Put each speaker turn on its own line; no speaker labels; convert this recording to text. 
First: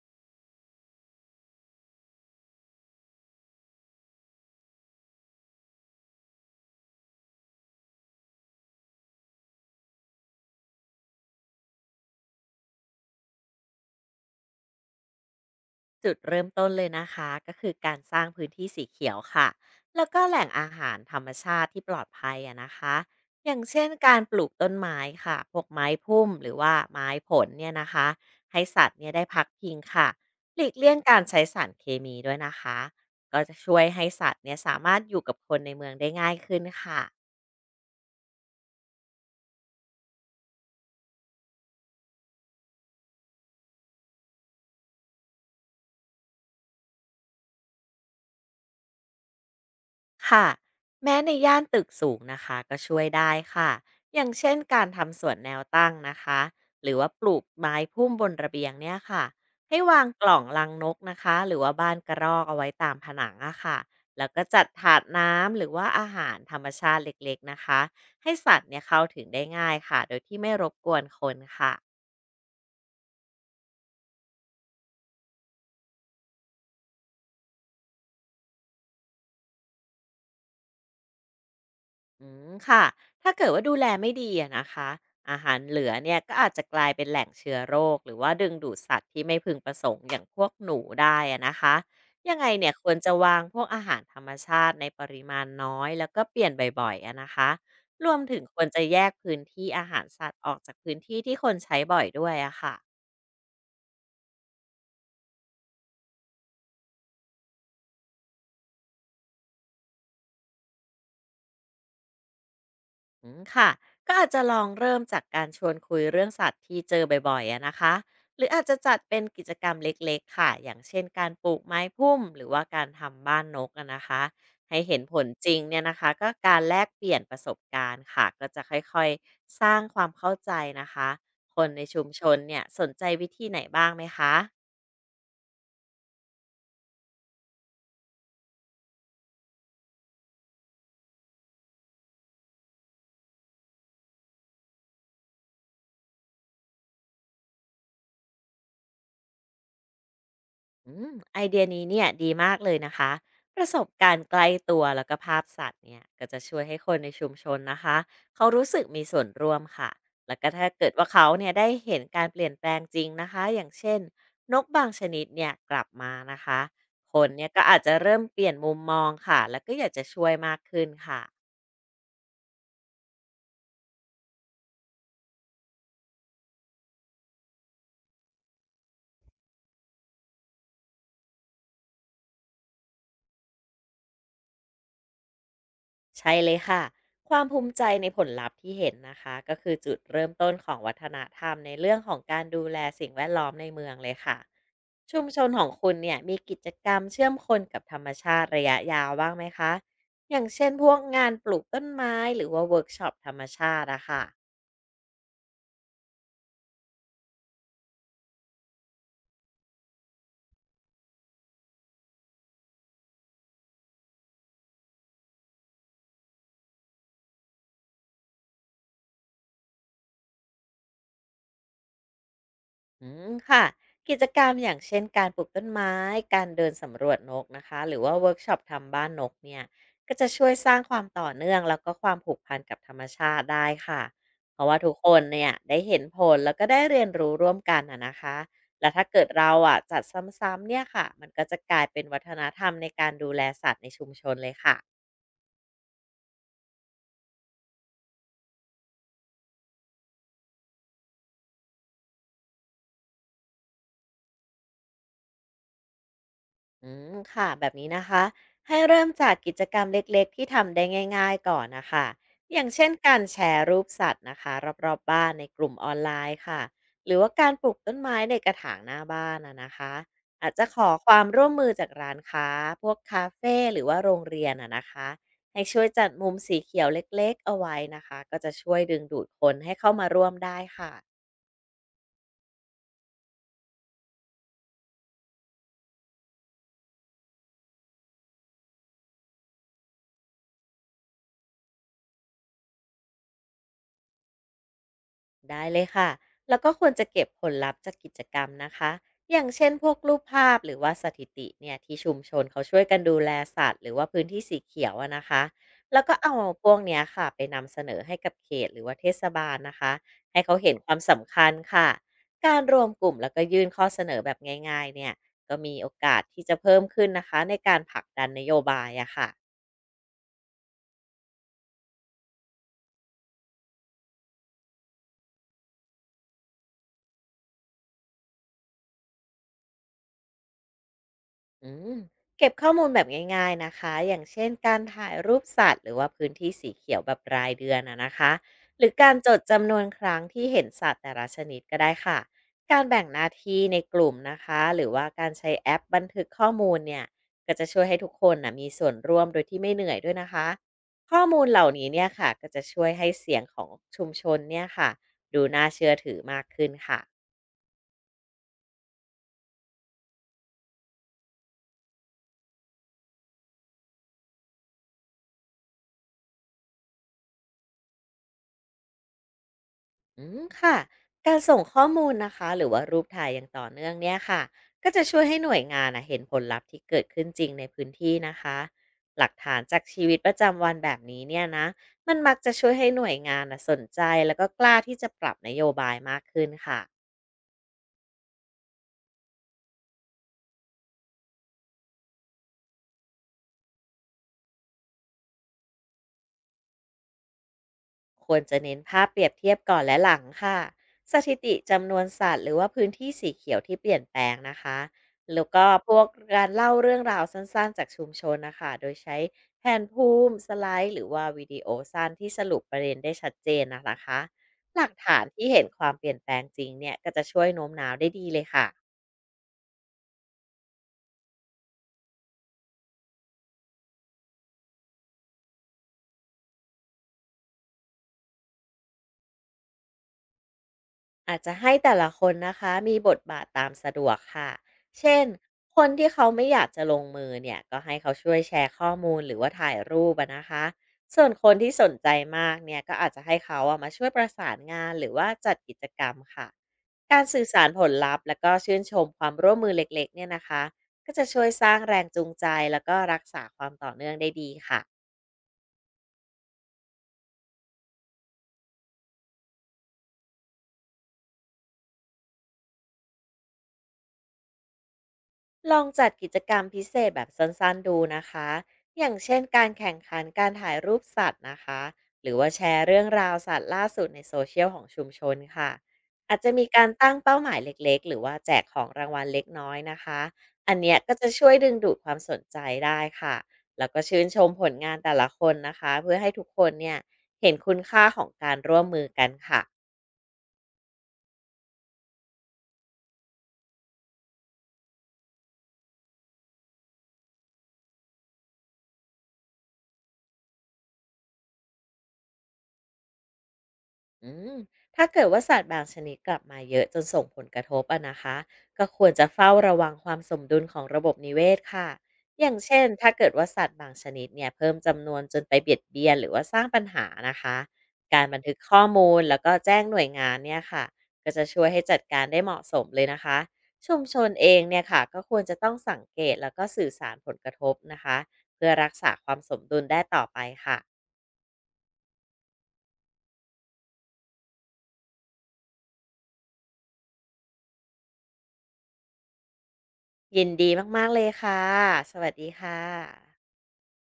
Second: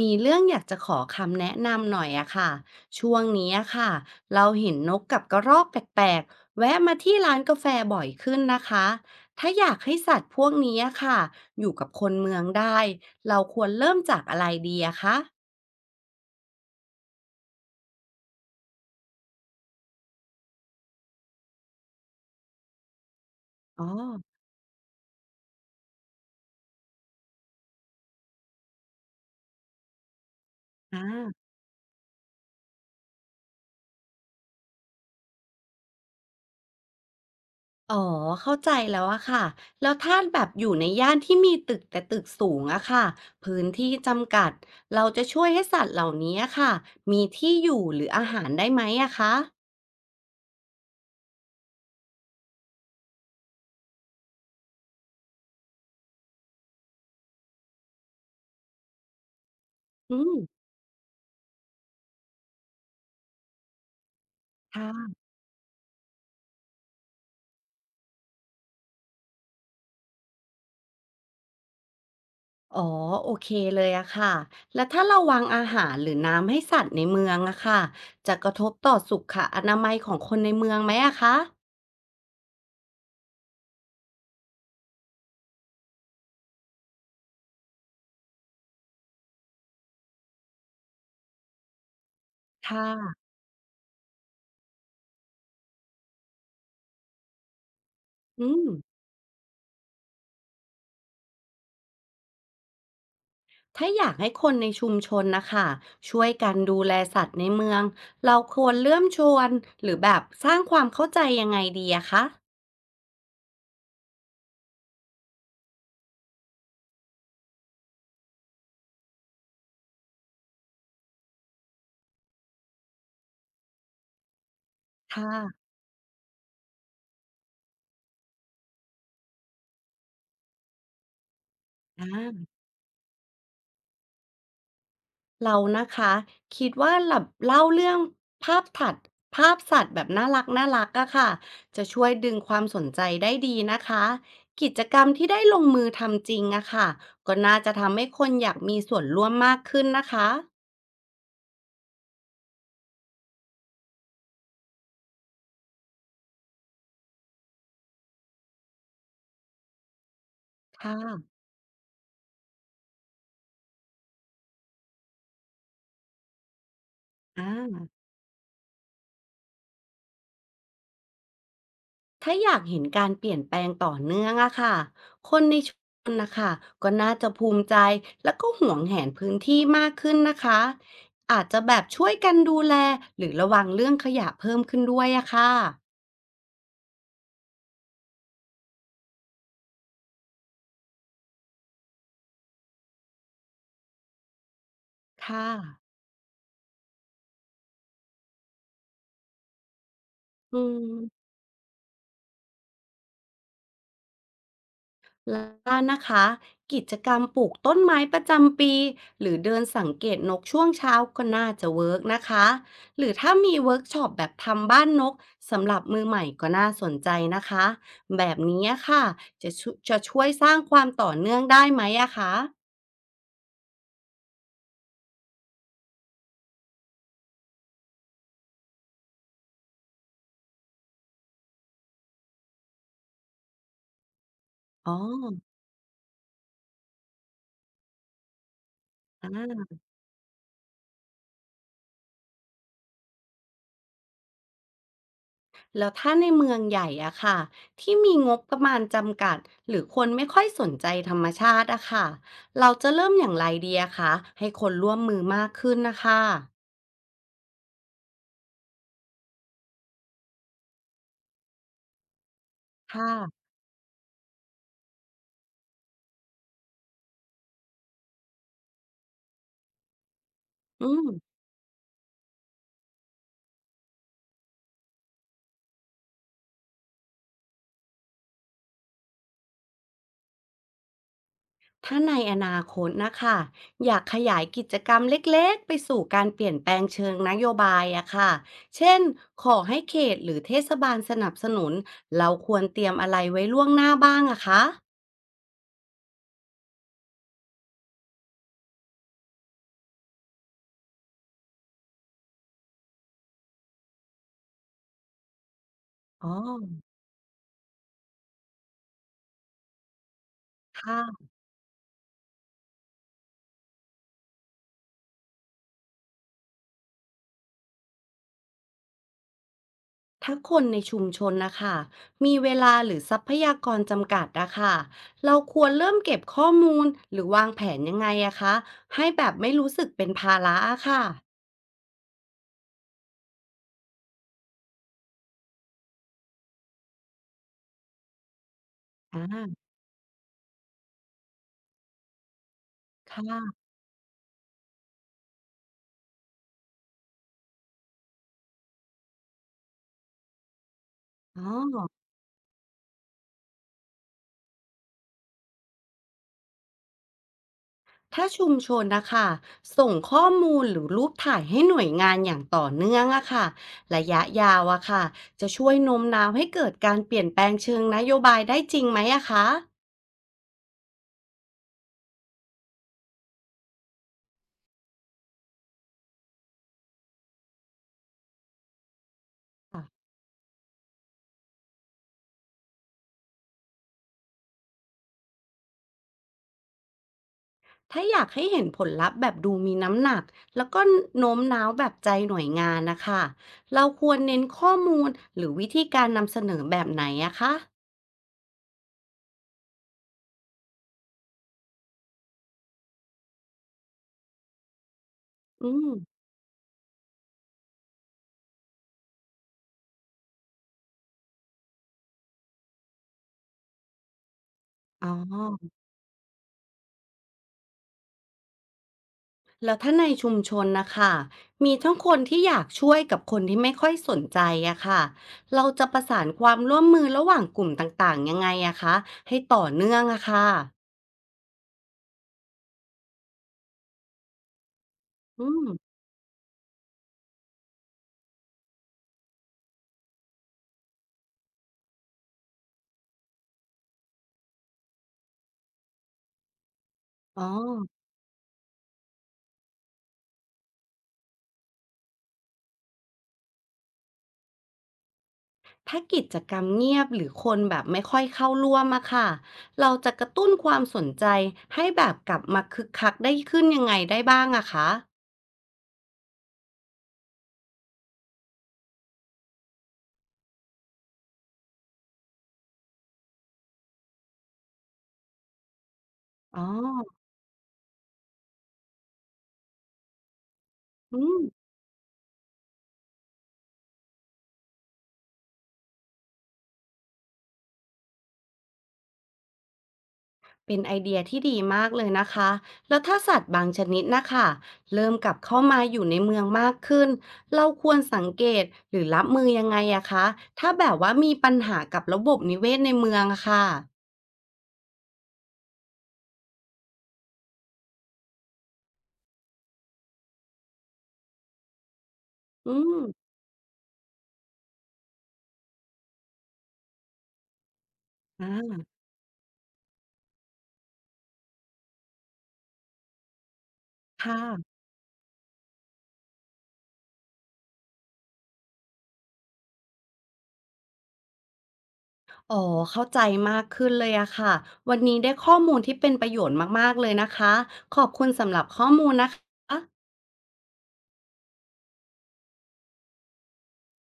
มีเรื่องอยากจะขอคำแนะนำหน่อยอะค่ะช่วงนี้อะค่ะเราเห็นนกกับกระรอกแปลกๆแวะมาที่ร้านกาแฟบ่อยขึ้นนะคะถ้าอยากให้สัตว์พวกนี้อะค่ะอยู่กับคนเมืองได้ เราควรเริ่มจากอะไรดีอะคะ
จุดเริ่มต้นเลยนะคะก็คือการสร้างพื้นที่สีเขียวค่ะแล้วก็แหล่งอาหารธรรมชาติที่ปลอดภัยอะนะคะอย่าง
อ๋
เช่
อ
นการปลูกต้นไม้ค่ะพวกไม้พุ่มหรือว่าไม้ผลเนี่ยนะคะให้สัตว์เนี่ยได้พักพิงค่ะหลีกเลี่ยง
อ่า
การใช้สารเคมีด้วยนะคะก็จะช่วยให้สัตว์เนี่ยสามารถอยู่กับคนในเมืองได้ง่ายขึ้นค่ะ
อ๋อเข้าใจแล้วอะค่ะแล้วถ้าแบบอยู่ในย่านที่มีตึกแต่ตึกสูงอะค่ะพื้นที่จำกัด เราจะช่วยให้สัตว์เหล่านี้อะค่ะมีที่อยู่หรืออาหารได้ไหมอะคะ
ค่ะแม้ในย่านตึกสูงนะคะก็ช่วยได้ค่ะอย่างเช่นการทำสวนแนวตั้งนะคะหรือว่าปลูกไม้พุ่มบนระเบียงเนี่ยค่ะให้วาง
อื
ก
ม
ล่องลังนกนะคะหรือว่าบ้านกระรอกเอาไว้ตามผนังอะค่ะแล้วก็จัดถาด
ค่ะ
น้ำหรือว่าอาหารธรรมชาติเล็กๆนะคะให้สัตว์เนี่ยเข้าถึงได้ง่ายค่ะโดยที่ไม่รบกวนคนค่ะ
อ๋อโอเคเลยอะค่ะแล้วถ้าเราวางอาหารหรือน้ำให้สัตว์ในเมืองอะค่ะจะกระทบต่อสุขอนามัยของคนในเมืองไหมอะคะ
อืมค่ะถ้าเกิดว่าดูแลไม่ดีอะนะคะอาหารเหลือเนี่ยก็อาจจะกลายเป็นแหล่งเชื้อโรคหรือว่าดึงดูดสัตว์ที่ไม่พึงประสงค์อย่างพวกหนูได้อะนะคะยังไง
ค
เนี่ยควรจะ
่ะ
วางพวกอาหารธรรมชาติในปริมาณน้อยแล้วก็เปลี่ยนบ่อยๆอะนะคะรวมถึง
อื
ค
ม
วรจะแยกพื้นที่อาหารสัตว์ออกจากพื้นที่ที่คนใช้บ่อยด้วยอะค่ะ
ถ้าอยากให้คนในชุมชนนะคะช่วยกันดูแลสัตว์ในเมืองเราควรเริ่มชวนหรือแบบสร้างความเข้าใจยังไงดีอะคะ
อืมค่ะก็อาจจะลองเริ่มจากการชวนคุยเรื่องสัตว์ที่เจอบ่อยๆอะนะคะหรืออาจจะจัดเป็นกิจกรรมเล็กๆค่ะอย่างเช่นการปลูกไม้พุ่มหรือว่าการทำบ้านนกอะนะคะให้เห็นผ
ค
ลจริง
่ะ
เนี่ยนะคะก็การแลกเปลี่ยนประสบการณ์ค่ะก็จะค่อยๆสร้างความเข้าใจนะคะคนในชุ
อ่
มชน
า
เนี่ยสนใจวิธีไหนบ้างไหมคะ
เรานะคะคิดว่าหลับเล่าเรื่องภาพถัดภาพสัตว์แบบน่ารักน่ารักอะค่ะจะช่วยดึงความสนใจได้ดีนะคะกิจกรรมที่ได้ลงมือทำจริงอะค่ะก็น่าจะทำให้คนอยากมีส่วนร่วมมากขึ้นนะคะ
อืมไอเดียนี้เนี่ยดีมากเลยนะคะประสบการณ์ใกล้ตัวแล้วก็ภาพสัตว์เนี่ยก็จะช่วยให้คนในชุมชนนะคะเขารู้สึกมีส่วนร่วมค่ะแล้วก็ถ้าเกิด
ค่ะ
ว่าเขาเนี่ยได้เห็นการเปลี่ยนแปลงจริงนะคะอย่างเช่นนกบางชนิดเนี่ยกลับมานะคะคน
อ่
เนี่ยก็อาจ
า
จะเริ่มเปลี่ยนมุมมองค่ะแล้วก็อยากจะช่วยมากขึ้นค่ะ
ถ้าอยากเห็นการเปลี่ยนแปลงต่อเนื่องอะค่ะ คนในชุมชนนะคะก็น่าจะภูมิใจแล้วก็หวงแหนพื้นที่มากขึ้นนะคะอาจจะแบบช่วยกันดูแลหรือระวังเรื่องขยะเพิ่มขึ้นด้วยอะค่ะ
ใช่เลยค่ะความภูมิใจในผลลัพธ์ที่เห็นนะคะก็คือจุดเริ่มต้นของวัฒนธรรมในเรื่องของการดูแลสิ่งแวดล้อมในเมืองเลยค่ะ ชุมช
ค่ะ
นของคุณเนี่ยมีกิจกรรมเชื่อมคนกับธรรมชาติระยะยาวบ้างไหมคะ อย่าง
อื
เช่นพวกงา
ม
นปลูกต้นไม้หรือว่าเวิร์กช็อปธรรมชาติอะค่ะ
แล้วนะคะกิจกรรมปลูกต้นไม้ประจำปีหรือเดินสังเกตนกช่วงเช้าก็น่าจะเวิร์กนะคะหรือถ้ามีเวิร์กช็อปแบบทำบ้านนกสำหรับมือใหม่ก็น่าสนใจนะคะแบบนี้ค่ะจะช่วยสร้างความต่อเนื่องได้ไหมอะคะ
อืมค่ะกิจกรรมอย่างเช่นการปลูกต้นไม้การเดินสำรวจนกนะคะหรือว่าเวิร์กช็อปทำบ้านนกเนี่ยก็จะช่วยสร้างความต่อเนื่องแล้วก็ความผูกพันกับธรรมชาติได้ค่ะเพราะว่า
อ๋
ทุ
อ
กคนเนี่ยได้เห็นผลแล้วก็ได้เรียนรู้ร่วมกันอะนะคะและถ้าเกิดเรา
อ่า
อ่ะจัดซ้ำๆเนี่ยค่ะมันก็จะกลายเป็นวัฒนธรรมในการดูแลสัตว์ในชุมชนเลยค่ะ
แล้วถ้าในเมืองใหญ่อะค่ะที่มีงบประมาณจำกัดหรือคนไม่ค่อยสนใจธรรมชาติอะค่ะเราจะเริ่มอย่างไรดีอะคะให้คนร่วมมือมากขึ้นนะคะ
อืมค่ะแบบนี้นะคะให้เริ่มจากกิจกรรมเล็กๆที่ทำได้ง่ายๆก่อนนะคะอย่างเช่น
ค่ะ
การแชร์รูปสัตว์นะคะรอบๆบ้านในกลุ่มออนไลน์ค่ะหรือว่าการปลูกต้นไม้ในกระถางหน้าบ้านนะนะคะอาจจะข
อื
อค
ม
วามร่วมมือจากร้านค้าพวกคาเฟ่หรือว่าโรงเรียนนะนะคะให้ช่วยจัดมุมสีเขียวเล็กๆเอาไว้นะคะก็จะช่วยดึงดูดคนให้เข้ามาร่วมได้ค่ะ
ถ้าในอนาคตนะคะอยากขยายกิจกรรมเล็กๆไปสู่การเปลี่ยนแปลงเชิงนโยบายอะค่ะเช่น ขอให้เขตหรือเทศบาลสนับสนุน เราควรเตรียมอะไรไว้ล่วงหน้าบ้างอะคะ
ได้เลยค่ะแล้วก็ควรจะเก็บผลลัพธ์จากกิจกรรมนะคะ อย่างเช่นพวกรูปภาพหรือว่าสถิติเนี่ยที่ชุมชนเขาช่วยกันดูแลสัตว์หรือว่าพื้นที่สีเขียวอะนะคะ แล้วก็
อ๋อ
เอาพวกเนี้ยค่ะไปนำเสนอให้กับเขตหรือว่าเทศบาลนะคะให้เขาเห็นความ
ค่ะ
สำคัญค่ะการรวมกลุ่มแล้วก็ยื่นข้อเสนอแบบง่ายๆเนี่ย ก็มีโอกาสที่จะเพิ่มขึ้นนะคะในการผลักดันนโยบายอะค่ะ
ถ้าคนในชุมชนนะคะมีเวลาหรือทรัพยากรจำกัดนะคะเราควรเริ่มเก็บข้อมูลหรือวางแผนยังไงอะคะให้แบบไม่รู้สึกเป็นภาระอะค่ะ
อืมเก็บข้อมูลแบบง่ายๆนะคะอย่างเช่นการถ่ายรูปสัตว์หรือว่าพื้นที่สีเขียวแบบรายเดือนอะนะคะหรือการจด
อ่า
จำนวนครั้งที่เห็นสัตว์แต่ละชนิดก็ได้ค่ะการแบ่ง
ค
หน้าที่
่ะ
ในกลุ่มนะคะหรือว่าการใช้แอปบันทึกข้อมูลเนี่ยก็จะช่วยให้ทุกคนนะมีส่วนร่วมโดยที่ไม่เหนื่อยด้วยนะคะข้อมู
อ๋
ล
อ
เหล่านี้เนี่ยค่ะก็จะช่วยให้เสียงของชุมชนเนี่ยค่ะดูน่าเชื่อถือมากขึ้นค่ะ
ถ้าชุมชนนะคะส่งข้อมูลหรือรูปถ่ายให้หน่วยงานอย่างต่อเนื่องอะค่ะระยะยาวอะค่ะจะช่วยโน้มน้าวให้เกิดการเปลี่ยนแปลงเชิงนโยบายได้จริงไหมอะคะ
อืมค่ะการส่งข้อมูลนะคะหรือว่ารูปถ่ายอย่างต่อเนื่องเนี่ยค่ะก็จะช่วยให้หน่วยงานนะเห็นผลลัพธ์ที่เกิดขึ้นจริงในพื้นที่นะคะหลักฐานจากชีวิตประจำวันแบบนี้เนี่ยนะมันมักจะช่วยให้หน่วยงานนะสนใจแล้วก็กล้าที่จะปรับนโยบายมากขึ้นค่ะ
ถ้าอยากให้เห็นผลลัพธ์แบบดูมีน้ำหนักแล้วก็โน้มน้าวแบบใจหน่วยงานนะคะเราควรเน้นข้อมูลหรือวิธีการนำเสนอแบบไหนอะคะ
ควรจะเน้นภาพเปรียบเทียบก่อนและหลังค่ะสถิติจำนวนสัตว์หรือว่าพื้นที่สีเขียวที่เปลี่ยนแปลงนะคะ แล้วก็
อืม
พวกการเล่าเรื่องราวสั้นๆจากชุมชนนะคะ โดยใช้แผนภูมิสไลด์หรือว่าวิดีโอสั้นที่สรุปประเด็นได้ชัดเจนนะคะ หลัก
อ๋
ฐานที่เห็น
อ
ความเปลี่ยนแปลงจริงเนี่ยก็จะช่วยโน้มน้าวได้ดีเลยค่ะ
แล้วถ้าในชุมชนนะคะมีทั้งคนที่อยากช่วยกับคนที่ไม่ค่อยสนใจอะค่ะเราจะประสานความร่วมมือระหว่างกลุ่มต่างๆยังไงอะคะให้ต่อเนื่องอะค่ะ
อาจจะให้แต่ละคนนะคะมีบทบาทตามสะดวกค่ะเช่น
อืม
คนที่เขาไม่อยากจะลงมือเนี่ยก็ให้เขาช่วยแชร์ข้อมูลหรือว่าถ่ายรูปอะนะคะส่วนคนที่สนใจมากเนี่ยก็อาจจะให้เขาอะมาช่วยประสานงานหรือว่าจัดกิจกรรมค่ะการ
อ๋อ
สื่อสารผลลัพธ์แล้วก็ชื่นชมความร่วมมือเล็กๆเนี่ยนะคะก็จะช่วยสร้างแรงจูงใจแล้วก็รักษาความต่อเนื่องได้ดีค่ะ
ถ้ากิจกรรมเงียบหรือคนแบบไม่ค่อยเข้าร่วมอะค่ะเราจะกระตุ้นความสนใจให้แบบกลับมาคึกคักได้ขึ้นยังไงได้บ้างอะคะ
ลองจัดกิจกรรมพิเศษแบบสั้นๆดูนะคะ อย่างเช่นการแข่งขันการถ่ายรูปสัตว์นะคะหรือว่าแชร์เรื่องราวสัตว์ล่าสุดในโซเชียลของชุมชนค่ะ อาจจะ
อ๋อ
มีการตั้งเป้าหมายเล็กๆหรือว่าแจกของรางวัลเล็กน้อยนะคะอันเนี้ยก็
อื
จะ
ม
ช่วยดึงดูดความสนใจได้ค่ะ แล้วก็ชื่นชมผลงานแต่ละคนนะคะเพื่อให้ทุกคนเนี่ยเห็นคุณค่าของการร่วมมือกันค่ะ
เป็นไอเดียที่ดีมากเลยนะคะแล้วถ้าสัตว์บางชนิดนะคะเริ่มกลับเข้ามาอยู่ในเมืองมากขึ้นเราควรสังเกตหรือรับมือยังไงอะคะถ้าแบบว่ามีปัญหากับระบบนิเวศในเมืองอะค่ะ
อืมถ้าเกิดว่าสัตว์บางชนิดกลับมาเยอะจนส่งผลกระทบอะนะคะก็ควรจะเฝ้าระวังความสมดุลของระบบนิเวศค่ะอย่าง
อื
เช่น
ม
ถ้าเกิดว่าสัตว์บางชนิดเนี่ยเพิ่มจำนวนจนไปเบียดเบียนหรือว่าสร้างปัญหานะคะการบัน
อ
ทึกข้อ
่า
มูลแล้วก็แจ้งหน่วยงานเนี่ยค่ะก็จะช่วยให้จัดการได้เหมาะสมเลยนะคะชุมชนเอง
ค่ะ
เนี่ยค่ะก็ควรจะต้องสังเกตแล้วก็สื่อสารผลกระทบนะคะเพื่อรักษาความสมดุลได้ต่อไปค่ะ
อ๋อเข้าใจมากขึ้นเลยอะค่ะวันนี้ได้ข้อมูลที่เป็นประโยชน์มากๆเลยนะคะขอบคุณสำหรับข้อมูลนะคะ
ยินดีมากๆเลยค่ะ สวัสดีค่ะ